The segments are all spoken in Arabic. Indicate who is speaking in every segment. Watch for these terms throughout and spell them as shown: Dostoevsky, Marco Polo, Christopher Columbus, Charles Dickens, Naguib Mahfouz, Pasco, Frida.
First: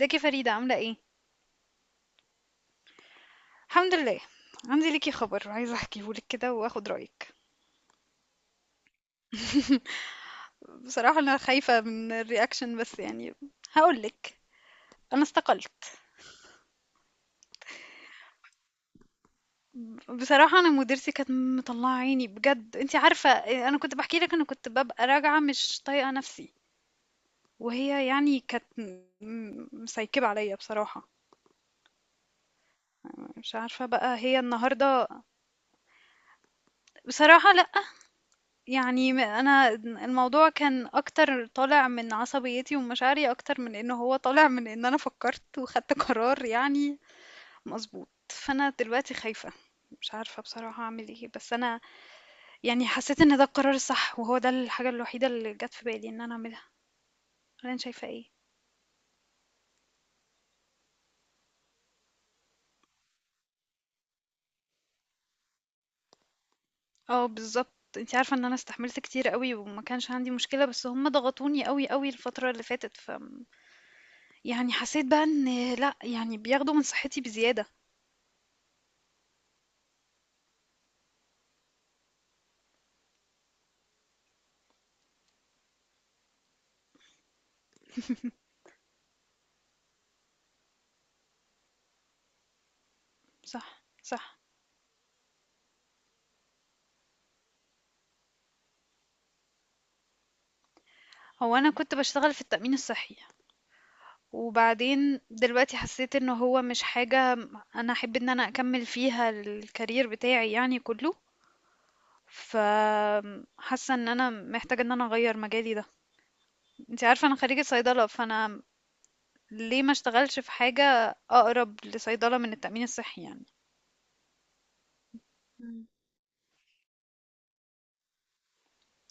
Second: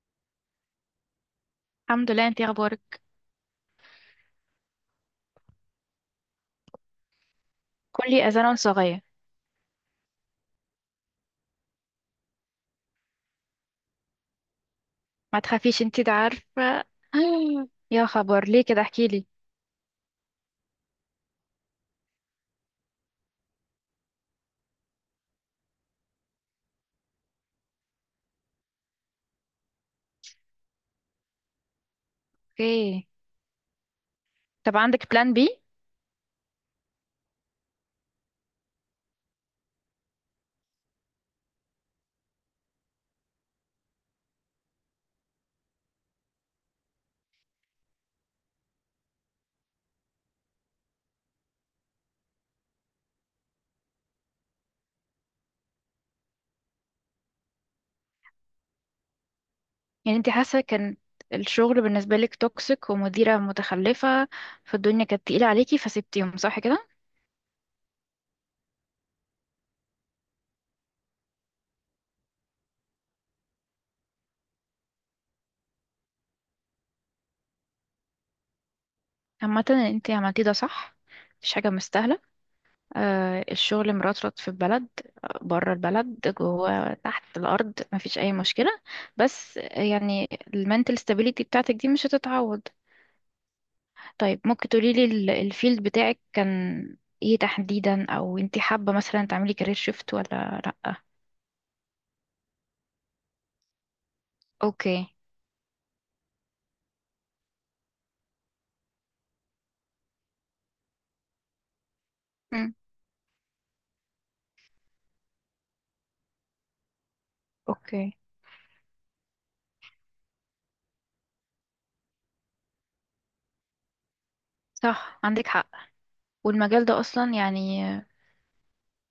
Speaker 1: ازيك يا فريدة عاملة ايه؟
Speaker 2: الحمد لله، انتي اخبارك؟
Speaker 1: الحمد لله. عندي ليكي خبر عايزة احكيهولك كده واخد رأيك.
Speaker 2: كلي اذان صغير.
Speaker 1: بصراحة انا خايفة من الرياكشن بس يعني هقولك. انا
Speaker 2: ما
Speaker 1: استقلت.
Speaker 2: تخافيش، انتي ده عارفه. يا خبر، ليه كده؟ احكيلي.
Speaker 1: بصراحة انا مديرتي كانت مطلعة عيني بجد انتي عارفة. انا كنت بحكي لك انا كنت ببقى راجعة مش طايقة نفسي. وهي يعني كانت مسيكبة عليا بصراحة.
Speaker 2: اوكي.
Speaker 1: مش عارفة بقى هي
Speaker 2: طب عندك
Speaker 1: النهاردة.
Speaker 2: بلان بي؟
Speaker 1: بصراحة لأ. يعني أنا الموضوع كان أكتر طالع من عصبيتي ومشاعري أكتر من إن هو طالع من إن أنا فكّرت وخدت قرار يعني مضبوط، فأنا دلوقتي خايفة، مش عارفة بصراحة أعمل إيه، بس أنا يعني حسّيت إن ده القرار الصح وهو ده الحاجة الوحيدة اللي جات في بالي إن أنا أعملها، والّا أنتِ شايفة إيه؟
Speaker 2: يعني انتي حاسه كان الشغل بالنسبه لك توكسيك ومديره متخلفه، فالدنيا كانت تقيله عليكي فسبتيهم، صح كده؟
Speaker 1: آه بالضبط، أنتِ عارفة إن أنا استحملت كتير أوي وما كانش عندي مشكلة، بس هُم ضغطوني أوي، أوي الفترة اللي فاتت، يعني حسّيت بقى إن لأ، يعني بياخدوا من صحّتي بزيادة.
Speaker 2: عامه انتي عملتيه، ده صح. مفيش حاجه مستاهله. آه، الشغل مرطرط في البلد، بره البلد، جوه، تحت الارض، مفيش اي مشكله. بس يعني المنتل ستابيليتي بتاعتك دي مش هتتعوض.
Speaker 1: صح، صح.
Speaker 2: طيب، ممكن تقوليلي الفيلد بتاعك كان ايه تحديدا؟ او انتي حابة مثلا تعملي كارير شيفت ولا لأ؟
Speaker 1: هو انا كنت بشتغل في التأمين الصحي
Speaker 2: اوكي.
Speaker 1: وبعدين دلوقتي حسيت انه هو مش حاجة انا احب ان انا اكمل فيها الكارير بتاعي يعني كله.
Speaker 2: مم.
Speaker 1: فحاسة ان انا محتاجة ان انا اغير مجالي ده. انت عارفة انا خريجة صيدلة
Speaker 2: اوكي.
Speaker 1: فانا ليه ما اشتغلش في حاجة اقرب لصيدلة من التأمين الصحي يعني.
Speaker 2: صح، عندك حق.
Speaker 1: مم.
Speaker 2: والمجال ده اصلا يعني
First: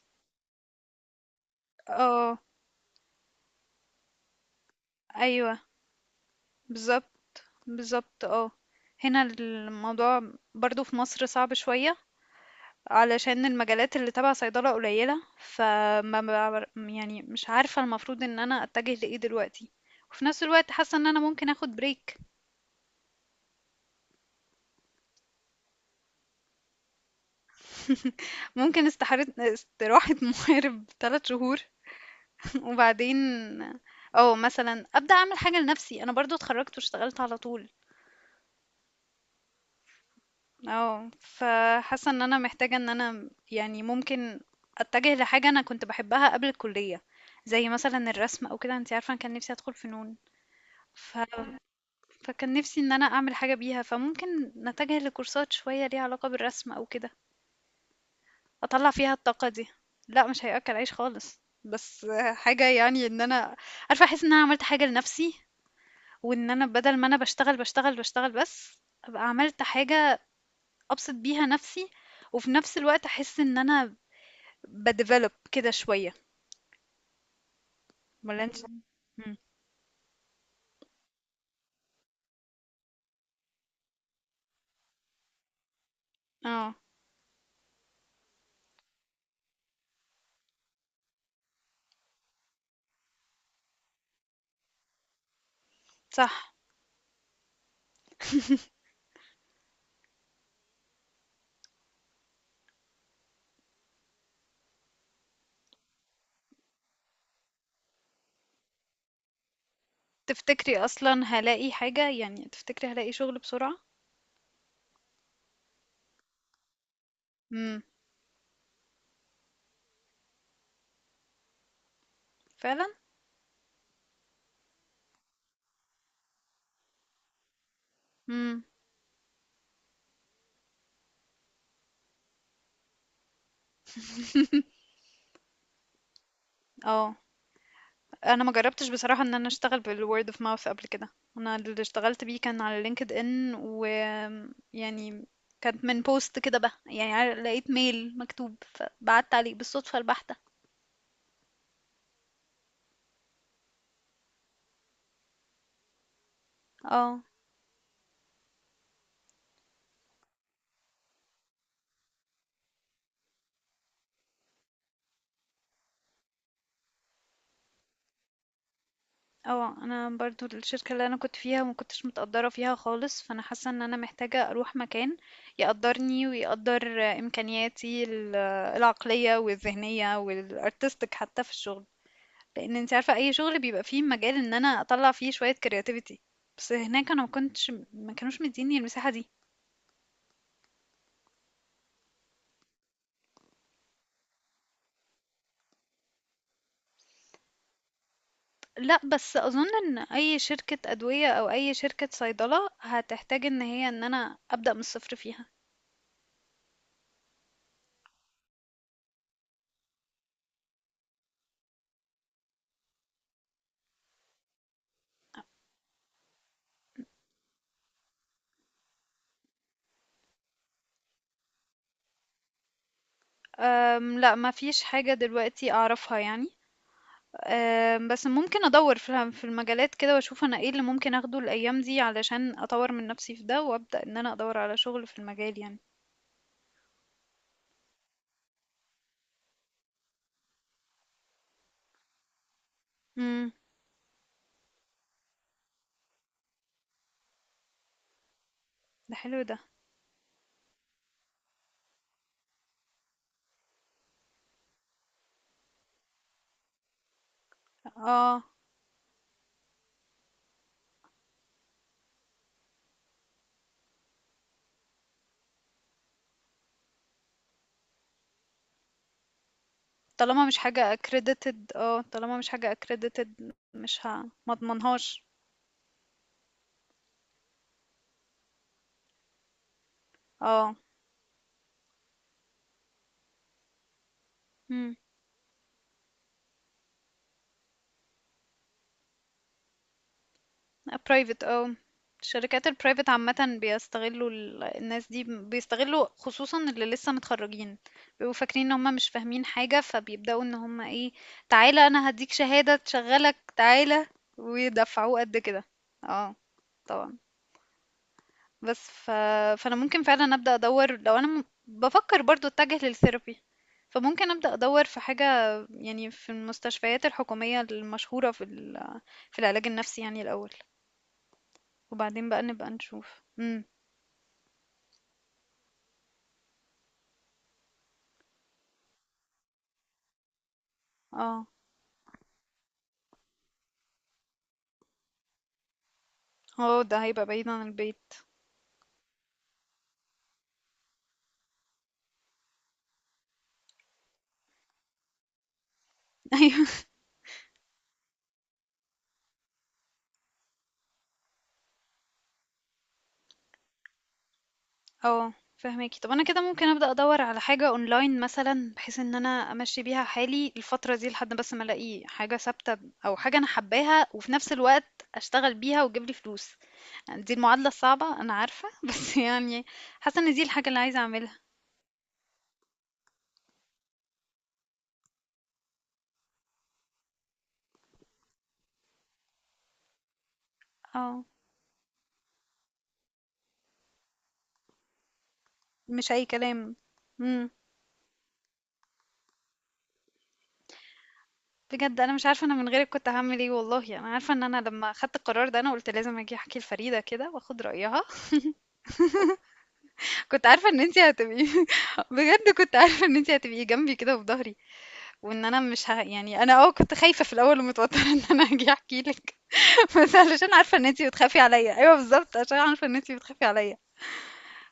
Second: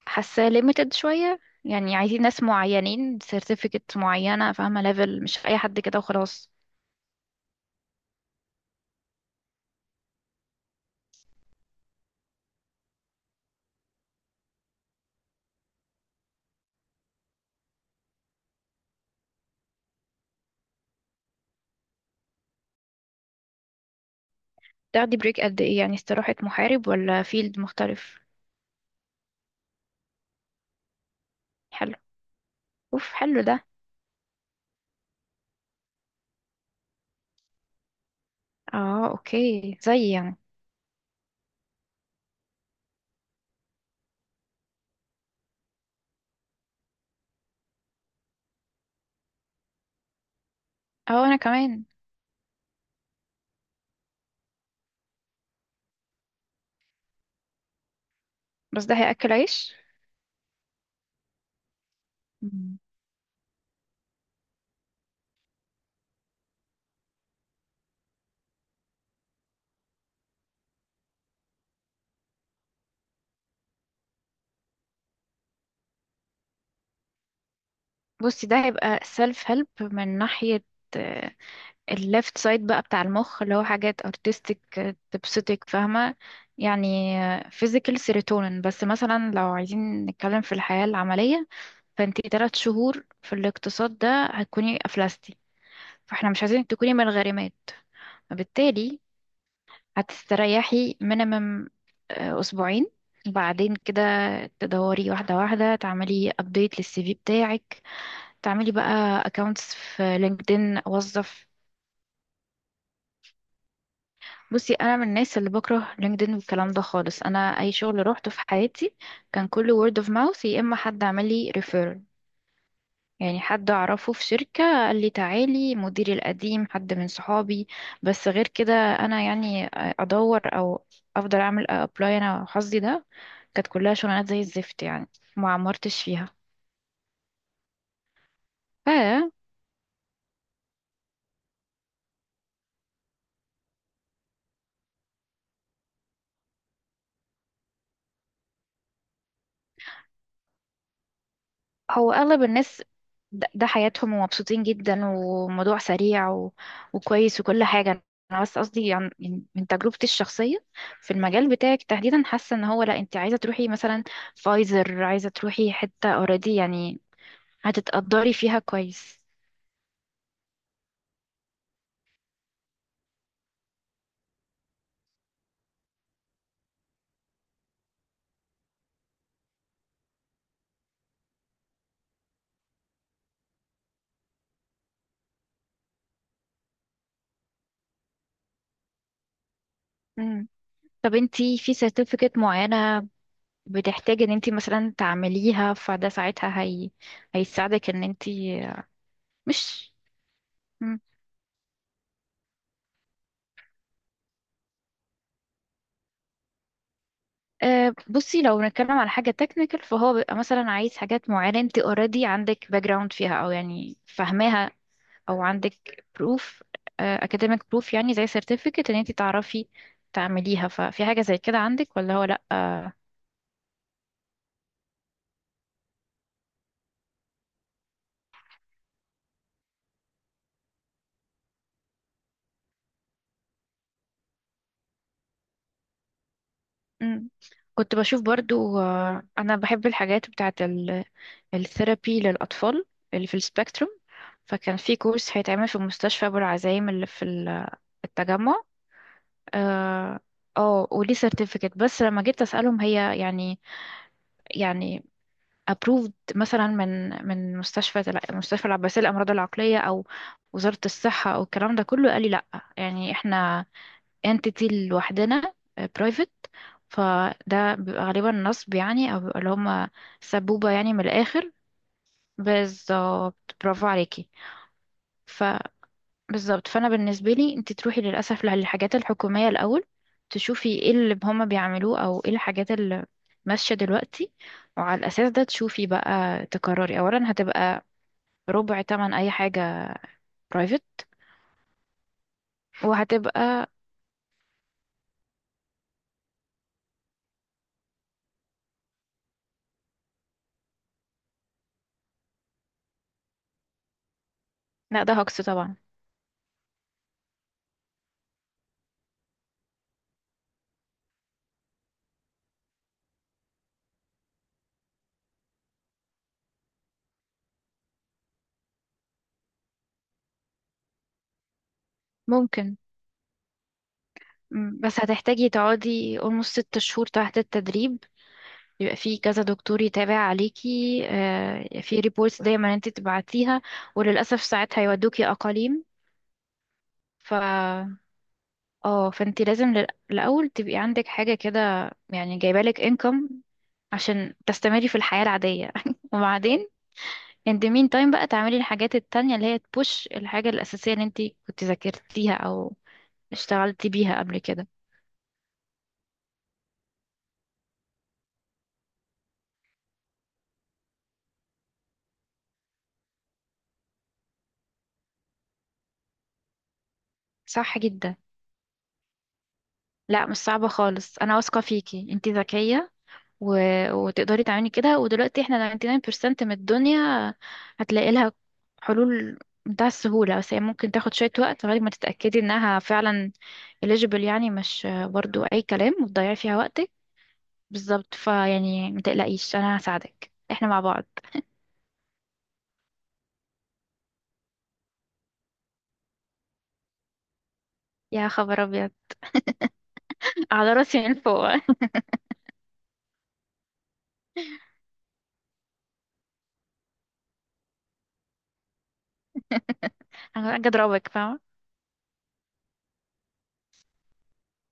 Speaker 2: حاساه ليميتد شوية، يعني عايزين
Speaker 1: اه،
Speaker 2: ناس معينين، سيرتيفيكت معينة، فاهمة، ليفل، مش
Speaker 1: ايوه
Speaker 2: اي حد كده وخلاص.
Speaker 1: بالظبط. بالظبط اه. هنا الموضوع. برضو في مصر صعب شوية علشان المجالات اللي تبع صيدلة قليلة، يعني مش عارفة المفروض ان انا اتجه لايه دلوقتي. وفي نفس الوقت حاسة ان انا ممكن اخد بريك.
Speaker 2: تاخدي بريك قد ايه؟ يعني استراحة محارب ولا فيلد مختلف؟
Speaker 1: ممكن استراحة محارب ثلاث شهور.
Speaker 2: حلو. اوف،
Speaker 1: وبعدين
Speaker 2: حلو ده.
Speaker 1: او مثلا ابدا اعمل حاجة لنفسي، انا برضو اتخرجت واشتغلت على طول.
Speaker 2: اه اوكي، زي يعني.
Speaker 1: اه فحاسة ان انا محتاجة ان انا يعني ممكن اتجه لحاجة انا كنت بحبها قبل الكلية، زي مثلا الرسم او كده، انت عارفة انا كان نفسي ادخل فنون. ف
Speaker 2: اه، انا كمان.
Speaker 1: فكان نفسي إن أنا أعمل حاجة بيها، فممكن نتجه لكورسات شوية ليها علاقة بالرسم أو كده،
Speaker 2: بس
Speaker 1: أطلّع
Speaker 2: ده
Speaker 1: فيها
Speaker 2: هياكل
Speaker 1: الطاقة دي.
Speaker 2: عيش؟
Speaker 1: لأ، مش هيأكل عيش خالص، بس حاجة يعني إن أنا عارفة أحس إن أنا عملت حاجة لنفسي، وإن أنا بدل ما أنا باشتغل، باشتغل، باشتغل بس، أبقى عملت حاجة أبسط بيها نفسي، وفي نفس الوقت أحس إن أنا باdevelop كده شوية، والّا
Speaker 2: بصي، ده
Speaker 1: أنتِ.
Speaker 2: هيبقى
Speaker 1: إمم،
Speaker 2: self help من ناحية الليفت سايد بقى بتاع المخ اللي هو حاجات artistic، آه، تبسطك، فاهمة؟
Speaker 1: آه،
Speaker 2: يعني آه، physical serotonin. بس مثلا لو عايزين نتكلم في الحياة العملية، فانتي 3 شهور في الاقتصاد ده هتكوني أفلستي، فاحنا مش
Speaker 1: صح.
Speaker 2: عايزينك تكوني من الغارمات. فبالتالي هتستريحي minimum آه، أسبوعين، بعدين كده تدوري واحدة واحدة، تعملي update للسي في بتاعك، تعملي بقى اكونتس في
Speaker 1: تفتكري
Speaker 2: لينكدين
Speaker 1: أصلًا
Speaker 2: اوظف.
Speaker 1: هالاقي حاجة؟ يعني تفتكري هالاقي شغل بسرعة؟
Speaker 2: بصي انا من الناس اللي بكره لينكدين والكلام ده خالص، انا اي
Speaker 1: إمم،
Speaker 2: شغل روحته في حياتي كان كله word of mouth، يا اما حد عمل لي referral،
Speaker 1: فعلًا؟
Speaker 2: يعني حد اعرفه في شركة قال لي تعالي، مديري القديم حد من صحابي. بس غير
Speaker 1: إمم،
Speaker 2: كده انا يعني ادور او افضل اعمل ابلاي، انا حظي ده كانت كلها شغلانات زي الزفت يعني، ما عمرتش فيها.
Speaker 1: آه. انا ما جربتش بصراحه ان انا اشتغل بالword of mouth قبل كده. انا اللي اشتغلت بيه كان على لينكد ان، و يعني كانت من بوست كده بقى، يعني لقيت ميل مكتوب فبعت عليه بالصدفه البحته.
Speaker 2: هو اغلب الناس ده حياتهم ومبسوطين جدا وموضوع سريع و...
Speaker 1: اه.
Speaker 2: وكويس وكل حاجة. انا بس قصدي عن يعني من تجربتي الشخصية في المجال بتاعك تحديدا، حاسة ان هو لا، انت عايزة تروحي مثلا فايزر، عايزة تروحي حتة اوريدي يعني هتتقدري فيها كويس.
Speaker 1: اه انا برضو الشركه اللي انا كنت فيها ما كنتش متقدره فيها خالص، فانا حاسه ان انا محتاجه اروح مكان يقدرني ويقدر امكانياتي العقليه والذهنيه والارتستيك حتى في الشغل. لان انت عارفه اي شغل بيبقى فيه مجال ان انا اطلع فيه شويه كرياتيفيتي. بس هناك انا ما كانوش مديني المساحه دي.
Speaker 2: مم. طب انت في سيرتيفيكت معينة بتحتاجي ان انت مثلا تعمليها فده ساعتها هي... هيساعدك ان انت
Speaker 1: لا بس اظن
Speaker 2: مش
Speaker 1: ان اي شركه ادويه او اي شركه صيدله هتحتاج ان هي ان انا ابدا من الصفر فيها.
Speaker 2: أه. بصي لو بنتكلم على حاجة تكنيكال فهو بيبقى مثلا عايز حاجات معينة انت اوريدي عندك باك جراوند فيها او يعني فاهماها، او عندك بروف اكاديميك بروف يعني زي سيرتيفيكت ان انت تعرفي تعمليها. ففي حاجة زي كده عندك ولا هو لا أه؟
Speaker 1: لا ما فيش حاجه دلوقتي اعرفها يعني. بس ممكن ادور في المجالات كده واشوف انا ايه اللي ممكن اخده الايام دي علشان اطور من نفسي في ده وابدا ان انا ادور على شغل في المجال يعني.
Speaker 2: مم. كنت بشوف برضو انا بحب الحاجات بتاعت الثيرابي للأطفال اللي في
Speaker 1: امم.
Speaker 2: السبيكتروم، فكان في كورس هيتعمل في مستشفى أبو العزايم اللي في التجمع.
Speaker 1: ده حلو ده.
Speaker 2: اه. آه، وليه سيرتيفيكت، بس لما جيت اسالهم هي يعني يعني approved مثلا من مستشفى
Speaker 1: اه
Speaker 2: مستشفى العباسية للأمراض العقلية أو وزارة الصحة أو الكلام ده كله، قال لي لأ، يعني احنا entity لوحدنا آه، private. فده بيبقى غالبا نصب يعني، أو بيبقى اللي هما
Speaker 1: طالما مش
Speaker 2: سبوبة يعني
Speaker 1: حاجة
Speaker 2: من الآخر.
Speaker 1: accredited. اه طالما مش حاجة accredited.
Speaker 2: بالظبط، برافو
Speaker 1: مش ه...
Speaker 2: عليكي.
Speaker 1: ما اضمنهاش.
Speaker 2: بالظبط، فانا بالنسبه لي انت تروحي للاسف للحاجات الحكوميه الاول، تشوفي
Speaker 1: اه.
Speaker 2: ايه اللي هما بيعملوه او ايه الحاجات اللي ماشيه دلوقتي،
Speaker 1: امم.
Speaker 2: وعلى الاساس ده تشوفي بقى تقرري اولا. هتبقى ربع تمن اي حاجه برايفت
Speaker 1: private اه. الشركات البرايفت عامة
Speaker 2: وهتبقى...
Speaker 1: بيستغلوا الناس دي، بيستغلوا خصوصا اللي لسه متخرجين. بيبقوا فاكرين ان هم مش فاهمين حاجة، فبيبدأوا ان هم ايه، تعالى انا هديك شهادة تشغلك تعالى
Speaker 2: لا، ده
Speaker 1: ويدفعوه قد
Speaker 2: هوكس
Speaker 1: كده.
Speaker 2: طبعا.
Speaker 1: اه طبعا. بس ف... فانا ممكن فعلا ابدا ادور، لو انا بفكر برضو اتجه للثيرابي. فممكن ابدا ادور في حاجه، يعني في المستشفيات الحكوميه المشهوره في العلاج النفسي يعني الاول، وبعدين بقى نبقى
Speaker 2: ممكن.
Speaker 1: نشوف. امم.
Speaker 2: بس هتحتاجي تقعدي almost 6 شهور تحت التدريب، يبقى في كذا دكتور يتابع عليكي
Speaker 1: اه.
Speaker 2: آه، في ريبورتس دايما انت تبعتيها، وللاسف ساعات هيودوكي اقاليم.
Speaker 1: اه ده هيبقى
Speaker 2: ف
Speaker 1: بعيد عن البيت.
Speaker 2: اه فانت لازم الاول تبقي عندك حاجه كده يعني جايبالك انكم عشان تستمري في الحياه العاديه.
Speaker 1: ايوه.
Speaker 2: وبعدين انت مين تايم بقى تعملي الحاجات التانية اللي هي تبوش الحاجه الاساسيه اللي انت كنت ذاكرتيها او اشتغلتي بيها قبل كده.
Speaker 1: اه فهماكي. طب انا كده ممكن ابدا ادور على حاجه اونلاين مثلا، بحيث ان انا امشي بيها حالي الفتره دي لحد بس ما الاقي حاجه ثابته. او حاجه انا حباها وفي نفس الوقت اشتغل بيها وتجيب لي فلوس. يعني دي المعادلة
Speaker 2: صح جدا.
Speaker 1: الصعبة، أنا عارفة، بس يعني حاسة
Speaker 2: لا
Speaker 1: إن
Speaker 2: مش
Speaker 1: دي الحاجة
Speaker 2: صعبه
Speaker 1: اللي عايزة
Speaker 2: خالص، انا
Speaker 1: أعملها.
Speaker 2: واثقه فيكي، انت ذكيه و... وتقدري تعملي كده. ودلوقتي احنا 99% من الدنيا هتلاقي لها حلول، بتاع السهولة. بس هي ممكن تاخد
Speaker 1: اه.
Speaker 2: شوية وقت لغاية ما تتأكدي انها فعلا eligible، يعني مش برضو اي كلام
Speaker 1: مش أي
Speaker 2: وتضيعي فيها
Speaker 1: كلام.
Speaker 2: وقتك.
Speaker 1: امم.
Speaker 2: بالظبط، فيعني ما تقلقيش، انا هساعدك، احنا مع بعض.
Speaker 1: بجد أنا مش عارفة أنا من غيرك كنت هعمل إيه. والله أنا عارفة إن أنا لما خدت القرار ده أنا قلت لازم أجي أحكي لفريدة كده وأخد رأيها.
Speaker 2: يا خبر ابيض.
Speaker 1: كنت عارفة
Speaker 2: على
Speaker 1: إن أنتي
Speaker 2: راسي من
Speaker 1: هتبقي.
Speaker 2: فوق.
Speaker 1: بجد كنت عارفة إن أنتي هتبقي جنبي كده وفي ظهري. وإن أنا مش ه... يعني أنا كنت خايفة في الأول ومتوترة إن أنا أجي أحكي لك. بس علشان
Speaker 2: انا اجي
Speaker 1: عارفة إن أنتي
Speaker 2: اضربك،
Speaker 1: بتخافي
Speaker 2: فاهمة؟
Speaker 1: عليا. أيوه بالظبط، عشان عارفة إن أنتي بتخافي عليا.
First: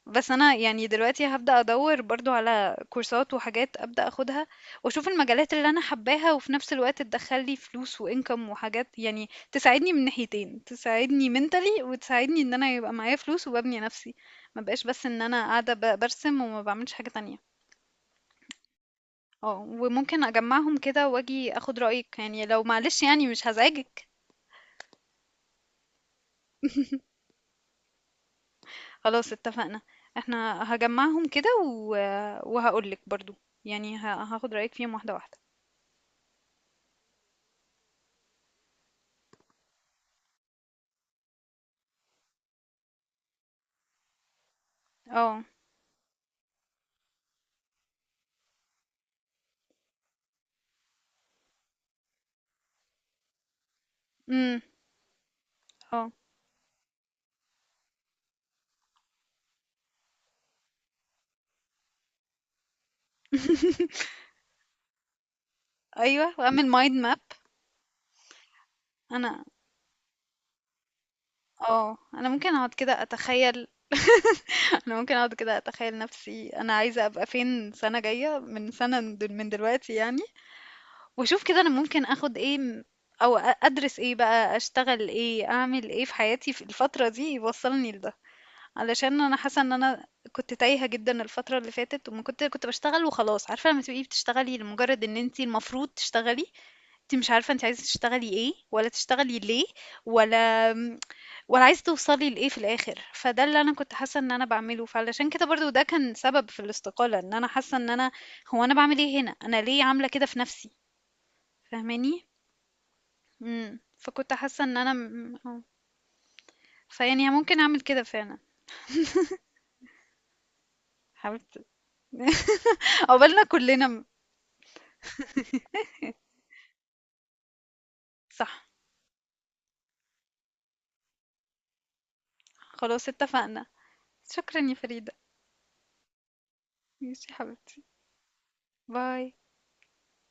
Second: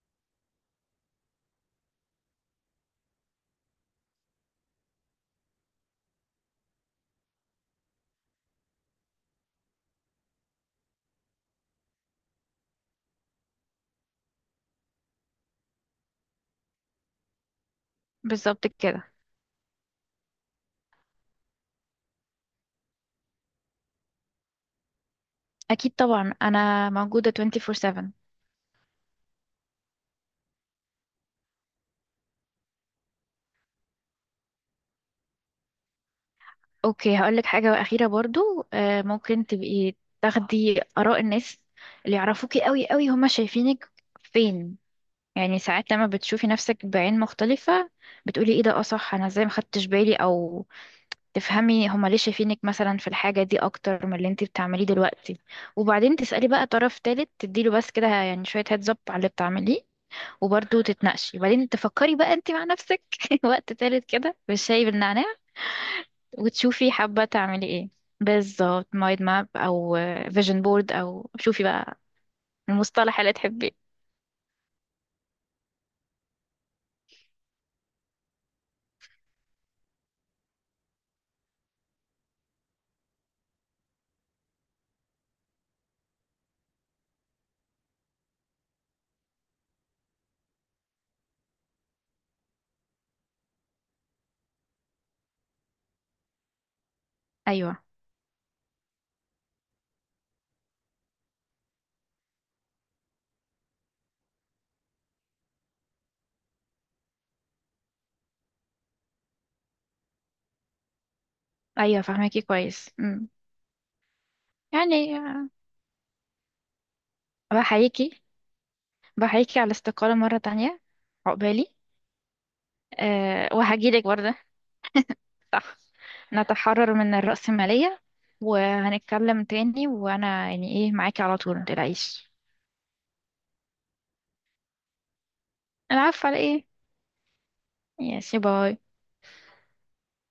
Speaker 1: بس انا يعني دلوقتي هبدأ ادور برضو على كورسات وحاجات ابدأ اخدها. واشوف المجالات اللي انا حباها وفي نفس الوقت تدخل لي فلوس وانكم، وحاجات يعني تساعدني من ناحيتين، تساعدني منتلي وتساعدني ان انا يبقى معايا فلوس وببني نفسي. ما بقاش بس ان انا قاعدة برسم وما بعملش حاجة تانية.
Speaker 2: بالظبط كده.
Speaker 1: اه وممكن اجمعهم كده واجي اخد رأيك، يعني لو معلش، يعني مش هزعجك.
Speaker 2: اكيد طبعا، انا موجودة 24/7.
Speaker 1: خلاص اتفقنا. احنا هجمعهم كده وهقولك برضو، يعني هاخد رأيك فيهم واحدة واحدة.
Speaker 2: اوكي، هقولك حاجة أخيرة برضو آه، ممكن تبقي تاخدي آراء الناس اللي يعرفوكي قوي قوي، هما شايفينك فين.
Speaker 1: اه.
Speaker 2: يعني ساعات لما بتشوفي نفسك بعين مختلفة بتقولي ايه ده، اه صح، انا ازاي ما خدتش بالي، او تفهمي هما ليه شايفينك مثلا في الحاجة دي اكتر من اللي انتي بتعمليه دلوقتي.
Speaker 1: اه
Speaker 2: وبعدين تسألي بقى طرف تالت تديله بس كده يعني شوية هيدز اب على اللي بتعمليه وبرضه تتناقشي. وبعدين تفكري بقى انتي مع نفسك وقت تالت كده بالشاي بالنعناع،
Speaker 1: ايوه واعمل
Speaker 2: وتشوفي
Speaker 1: مايند ماب.
Speaker 2: حابة تعملي ايه. بالظبط، مايند
Speaker 1: انا
Speaker 2: ماب او فيجن بورد، او شوفي
Speaker 1: اه
Speaker 2: بقى
Speaker 1: انا ممكن اقعد كده
Speaker 2: المصطلح اللي
Speaker 1: اتخيل.
Speaker 2: تحبيه.
Speaker 1: انا ممكن اقعد كده اتخيل نفسي انا عايزه ابقى فين سنه جايه من سنه من دلوقتي يعني. واشوف كده انا ممكن اخد ايه، او ادرس ايه بقى، اشتغل ايه، اعمل ايه في حياتي في الفتره دي يوصلني لده. علشان انا حاسه ان انا كنت تايهه جدا الفتره اللي فاتت، وما كنت بشتغل وخلاص. عارفه لما تبقي بتشتغلي لمجرد ان انتي المفروض تشتغلي، أنتِ مش عارفة أنتِ
Speaker 2: ايوه،
Speaker 1: عايزة تشتغلي إيه، ولا تشتغلي ليه، ولا آمم، ولا عايزة توصلي لإيه في الآخر، فده اللي أنا كنت حاسة إن أنا باعمله، فعلشان كده برضه ده كان سبب في الاستقالة، إن أنا حاسة إن أنا، هو أنا باعمل إيه هنا، أنا ليه عاملة كده في نفسي،
Speaker 2: ايوه
Speaker 1: فاهماني؟
Speaker 2: فهماكي كويس. مم.
Speaker 1: إمم، فكنت حاسة إن أنا
Speaker 2: يعني آه،
Speaker 1: آه، فيعني ممكن أعمل كده
Speaker 2: بحييكي،
Speaker 1: فعلًا،
Speaker 2: بحييكي على الاستقالة مرة تانية.
Speaker 1: حاولت.
Speaker 2: عقبالي.
Speaker 1: عقبالنا
Speaker 2: أه،
Speaker 1: كلنا
Speaker 2: وهجيلك برضه. صح، نتحرر من الرأسمالية.
Speaker 1: صح،
Speaker 2: وهنتكلم تاني، وانا يعني ايه، معاكي على طول، متقلقيش.
Speaker 1: خلاص اتفقنا، شكرًا يا فريدة،
Speaker 2: العفو على ايه.
Speaker 1: ماشي يا حبيبتي،
Speaker 2: يا باي.
Speaker 1: باي.